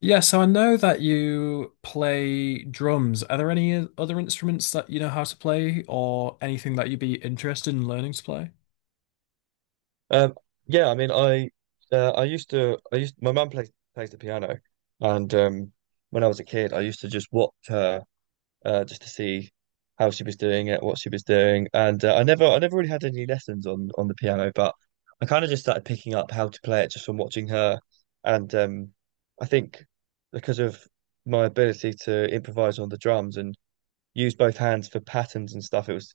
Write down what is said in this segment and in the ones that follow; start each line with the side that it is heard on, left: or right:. left: Yeah, so I know that you play drums. Are there any other instruments that you know how to play or anything that you'd be interested in learning to play?
right: Um, yeah, I mean, I used to I used my mum plays the piano, and when I was a kid, I used to just watch her just to see how she was doing it, what she was doing, and I never really had any lessons on the piano, but I kind of just started picking up how to play it just from watching her, and I think because of my ability to improvise on the drums and use both hands for patterns and stuff, it was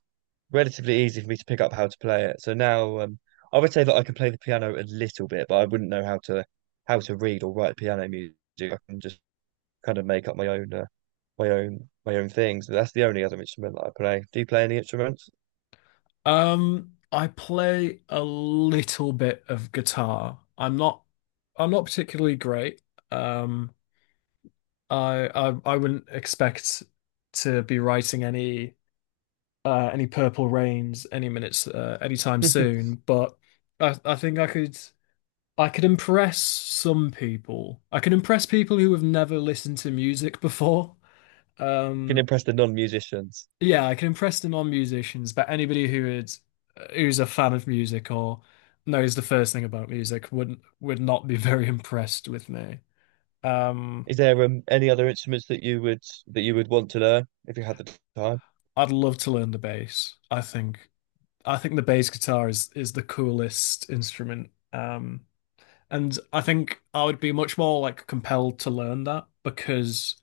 right: relatively easy for me to pick up how to play it. So now, I would say that I can play the piano a little bit, but I wouldn't know how to read or write piano music. I can just kind of make up my own my own things. But that's the only other instrument that I play. Do you play any instruments?
left: I play a little bit of guitar. I'm not particularly great. Um, I wouldn't expect to be writing any Purple Rains any minutes anytime soon, but I think I could impress some people. I can impress people who have never listened to music before.
right: You can
left: Um,
right: impress the non-musicians.
left: yeah, I can impress the non-musicians, but anybody who is who's a fan of music or knows the first thing about music would not be very impressed with me. Um,
right: Is there any other instruments that you would want to learn if you had the time?
left: I'd love to learn the bass. I think the bass guitar is the coolest instrument. And I think I would be much more like compelled to learn that because.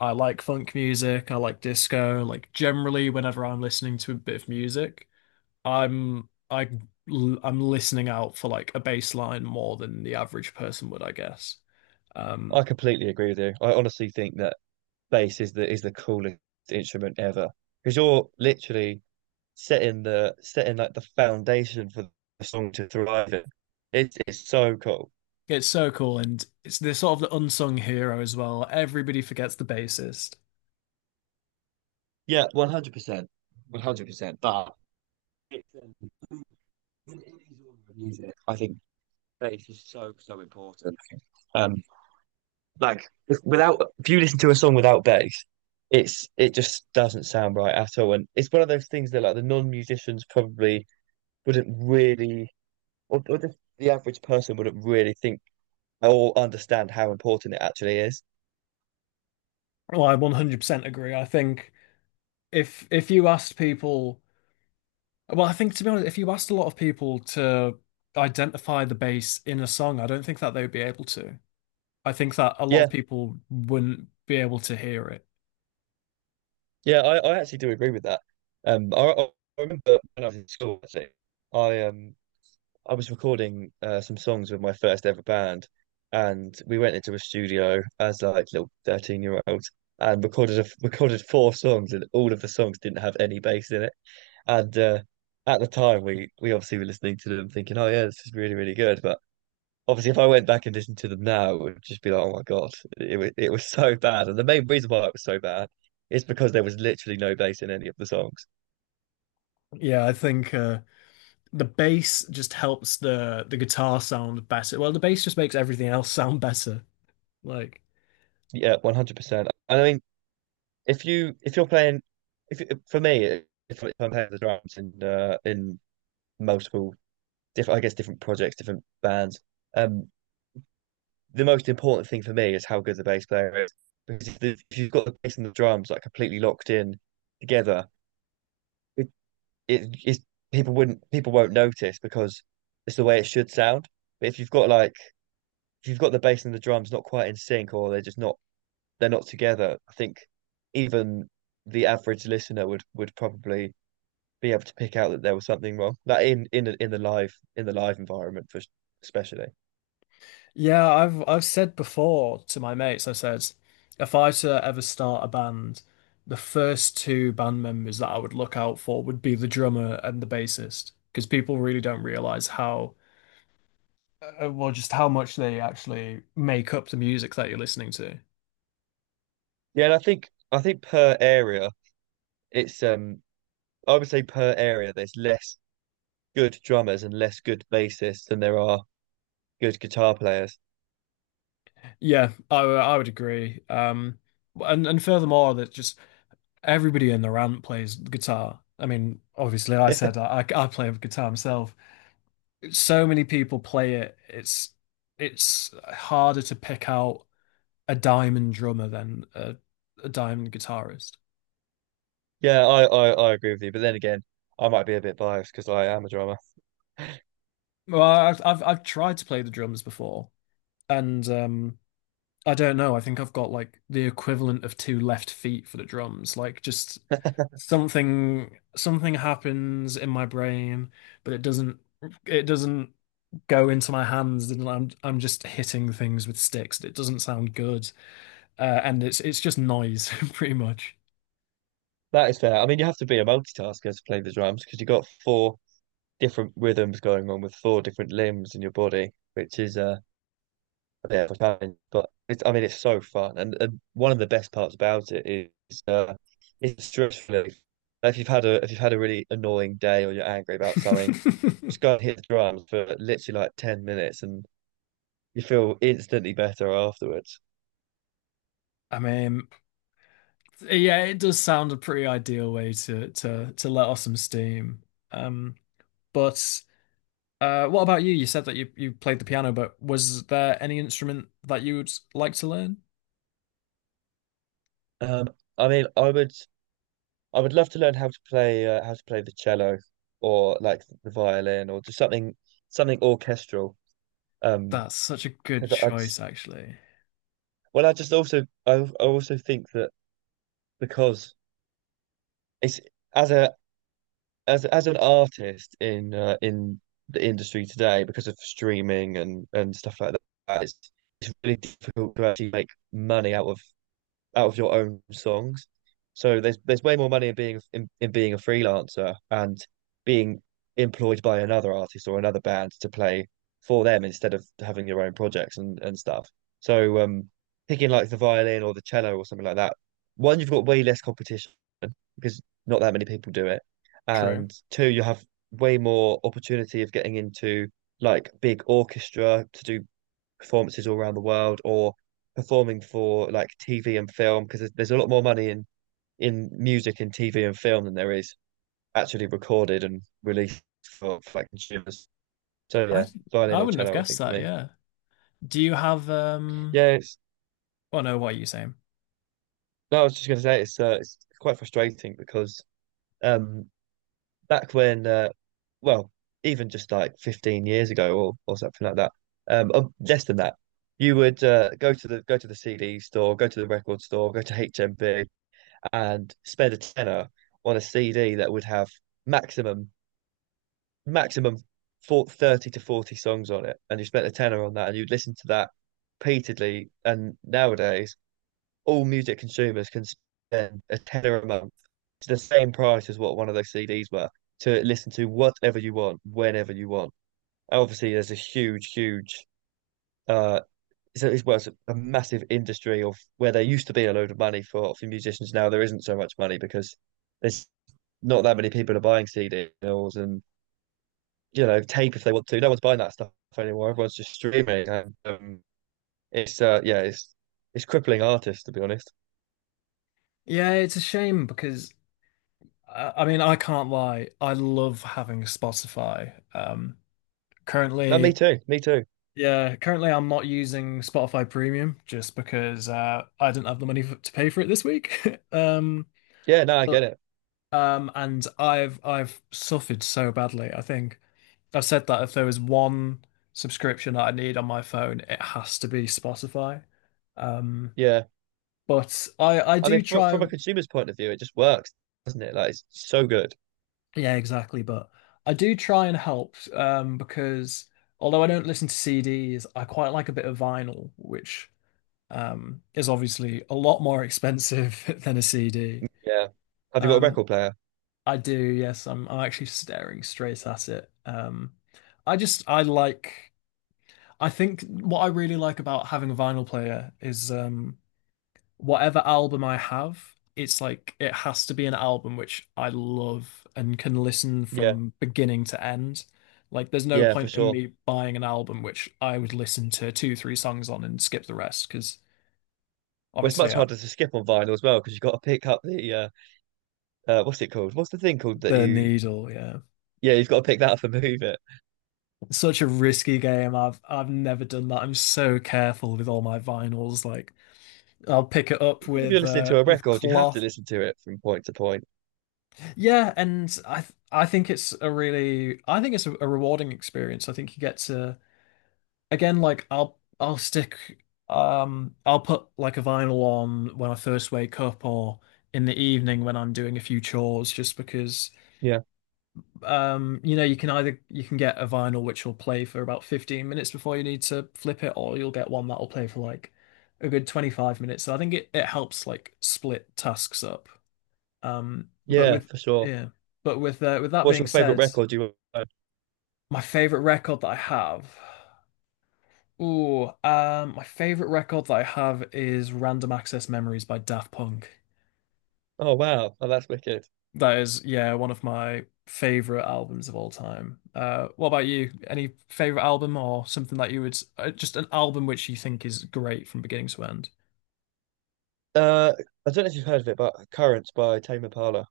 left: I like funk music, I like disco, like generally whenever I'm listening to a bit of music, I'm I I'm listening out for like a bass line more than the average person would, I guess.
right: I
left: Um
right: completely agree with you. I honestly think that bass is the coolest instrument ever, because you're literally setting the setting like the foundation for the song to thrive in. It's so cool.
left: it's so cool and it's they're sort of the unsung hero as well. Everybody forgets the bassist.
right: Yeah, 100%, 100%. But it's, um, in any genre of music, I think bass is so so important. Um, like without if you listen to a song without bass, it just doesn't sound right at all. And it's one of those things that, like, the non-musicians probably wouldn't really or just the average person wouldn't really think or understand how important it actually is.
left: Well, I 100% agree. I think if you asked people, well, I think to be honest, if you asked a lot of people to identify the bass in a song, I don't think that they would be able to. I think that a lot
right: Yeah,
left: of people wouldn't be able to hear it.
right: yeah, I actually do agree with that. Um, I, I remember when I was in school, actually. I um I was recording some songs with my first ever band, and we went into a studio as like little 13-year-olds and recorded recorded four songs, and all of the songs didn't have any bass in it. And at the time, we obviously were listening to them thinking, oh yeah, this is really really good, but obviously if I went back and listened to them now, it would just be like, oh my God, it was so bad. And the main reason why it was so bad is because there was literally no bass in any of the songs.
left: Yeah, I think the bass just helps the guitar sound better. Well, the bass just makes everything else sound better. Like,
right: Yeah, 100%. And I mean, if you're playing, if you- for me, if I'm playing the drums in multiple different, I guess, different projects, different bands. um, the most important thing for me is how good the bass player is. Because if you've got the bass and the drums like completely locked in together, it, it is people wouldn't people won't notice, because it's the way it should sound. But if you've got like if you've got the bass and the drums not quite in sync, or they're just not they're not together, I think even the average listener would probably be able to pick out that there was something wrong. That in in the live environment for especially.
left: yeah, I've said before to my mates, I said, if I were to ever start a band, the first two band members that I would look out for would be the drummer and the bassist, because people really don't realize how, well, just how much they actually make up the music that you're listening to.
right: Yeah, and I think per area it's I would say per area there's less good drummers and less good bassists than there are good guitar players.
left: I would agree. And furthermore, that just everybody in the band plays guitar. I mean, obviously, I said I, I I play guitar myself. So many people play it. It's harder to pick out a diamond drummer than a diamond guitarist.
right: Yeah, I agree with you. But then again, I might be a bit biased because I am a drummer.
left: Well, I've tried to play the drums before, and I don't know. I think I've got like the equivalent of two left feet for the drums. Like just something happens in my brain, but it doesn't go into my hands and I'm just hitting things with sticks. It doesn't sound good. And it's just noise pretty much.
right: That is fair. I mean, you have to be a multitasker to play the drums because you've got four different rhythms going on with four different limbs in your body, which is a bit of a challenge. But it's, I mean, it's so fun. And one of the best parts about it is, it's stress relief. If you've had a really annoying day or you're angry about something, just go and hit the drums for literally like 10 minutes and you feel instantly better afterwards.
left: I mean, yeah, it does sound a pretty ideal way to to let off some steam. Um, but what about you? You said that you played the piano, but was there any instrument that you would like to learn?
right: Um, I mean, I would. I would love to learn how to play the cello, or like the violin, or just something orchestral. Um,
left: That's such a good
right: 'Cause I just,
left: choice, actually.
right: well, I just also, I also think that because it's as a as an artist in the industry today, because of streaming and stuff like that, it's really difficult to actually make money out of your own songs. So there's way more money in in being a freelancer and being employed by another artist or another band to play for them, instead of having your own projects and stuff. So picking like the violin or the cello or something like that, one, you've got way less competition because not that many people do it.
left: True.
right: And two, you have way more opportunity of getting into like big orchestra to do performances all around the world, or performing for like TV and film, because there's a lot more money in music and TV and film than there is actually recorded and released for like consumers. So yeah,
left: I
right: violin
left: I
right: or
left: wouldn't have
right: cello, I
left: guessed
right: think for
left: that,
right: me.
left: yeah. Do you have
right: Yeah, it's
left: oh no, what are you saying?
right: no, I was just going to say it's, it's quite frustrating because um back when well even just like 15 years ago or something like that, less than that, you would go to the CD store, go to the record store, go to HMV, and spend a tenner on a CD that would have maximum maximum for 30 to 40 songs on it, and you spent a tenner on that and you'd listen to that repeatedly. And nowadays all music consumers can spend a tenner a month, to the same price as what one of those CDs were, to listen to whatever you want whenever you want. And obviously there's a huge uh so it's, well, it's a massive industry, of where there used to be a load of money for musicians, now there isn't so much money because there's not that many people are buying CDs and, you know, tape, if they want to. No one's buying that stuff anymore. Everyone's just streaming, and it's yeah, it's crippling artists, to be honest.
left: Yeah, it's a shame because I mean I can't lie. I love having Spotify.
right: No, me
left: Currently
right: too, me too.
left: Yeah, currently I'm not using Spotify Premium just because I didn't have the money to pay for it this week. Um,
right: Yeah, no, I
left: but
right: get it.
left: and I've suffered so badly. I think I've said that if there was one subscription that I need on my phone, it has to be Spotify. Um,
right: Yeah,
left: but
right: I mean, fr from a consumer's point of view, it just works, doesn't it? Like, it's so good.
left: yeah, exactly. But I do try and help because although I don't listen to CDs, I quite like a bit of vinyl, which is obviously a lot more expensive than a CD.
right: Yeah. Have you got a
left: Um,
right: record player?
left: I do, yes, I'm actually staring straight at it. I just I like I think what I really like about having a vinyl player is whatever album I have, it's like it has to be an album which I love and can listen
right: Yeah,
left: from beginning to end. Like there's no
right: yeah, for
left: point in
right: sure.
left: me buying an album which I would listen to two, three songs on and skip the rest because
right: Well, it's
left: obviously
right: much harder to skip on vinyl as well, because you've got to pick up the what's it called? What's the thing called that
left: the
right: you?
left: needle, yeah.
right: Yeah, you've got to pick that up and move it.
left: Such a risky game. I've never done that. I'm so careful with all my vinyls. Like I'll pick it
right: I
left: up
right: think if you're listening to a
left: with
right: record, you have to
left: cloth.
right: listen to it from point to point.
left: Yeah, and I think it's a really I think it's a rewarding experience. I think you get to again like I'll stick I'll put like a vinyl on when I first wake up or in the evening when I'm doing a few chores just because
right: Yeah,
left: you know, you can either you can get a vinyl which will play for about 15 minutes before you need to flip it, or you'll get one that'll play for like a good 25 minutes. So I think it helps like split tasks up. But
right: yeah,
left: with
right: for sure.
left: yeah, but with that
right: What's
left: being
right: your favorite
left: said,
right: record you own?
left: my favorite record that I have, ooh, my favorite record that I have is Random Access Memories by Daft Punk.
right: Oh wow, oh that's wicked.
left: That is, yeah, one of my favorite albums of all time. What about you? Any favorite album or something that you would just an album which you think is great from beginning to end?
right: Uh, I don't know if you've heard of it, but Currents by Tame Impala.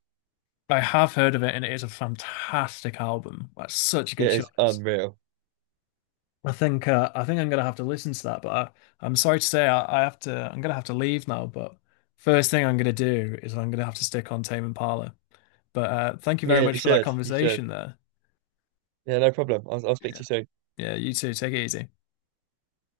left: I have heard of it, and it is a fantastic album. That's such a
right: It
left: good
right: is
left: choice.
right: unreal.
left: I think I'm gonna have to listen to that, but I'm sorry to say I have to. I'm gonna have to leave now. But first thing I'm gonna do is I'm gonna have to stick on Tame Impala. But thank you very
right: Yeah, you
left: much for that
right: should. You should.
left: conversation there.
right: Yeah, no problem. I'll speak to
left: Yeah.
right: you soon.
left: Yeah, you too. Take it easy.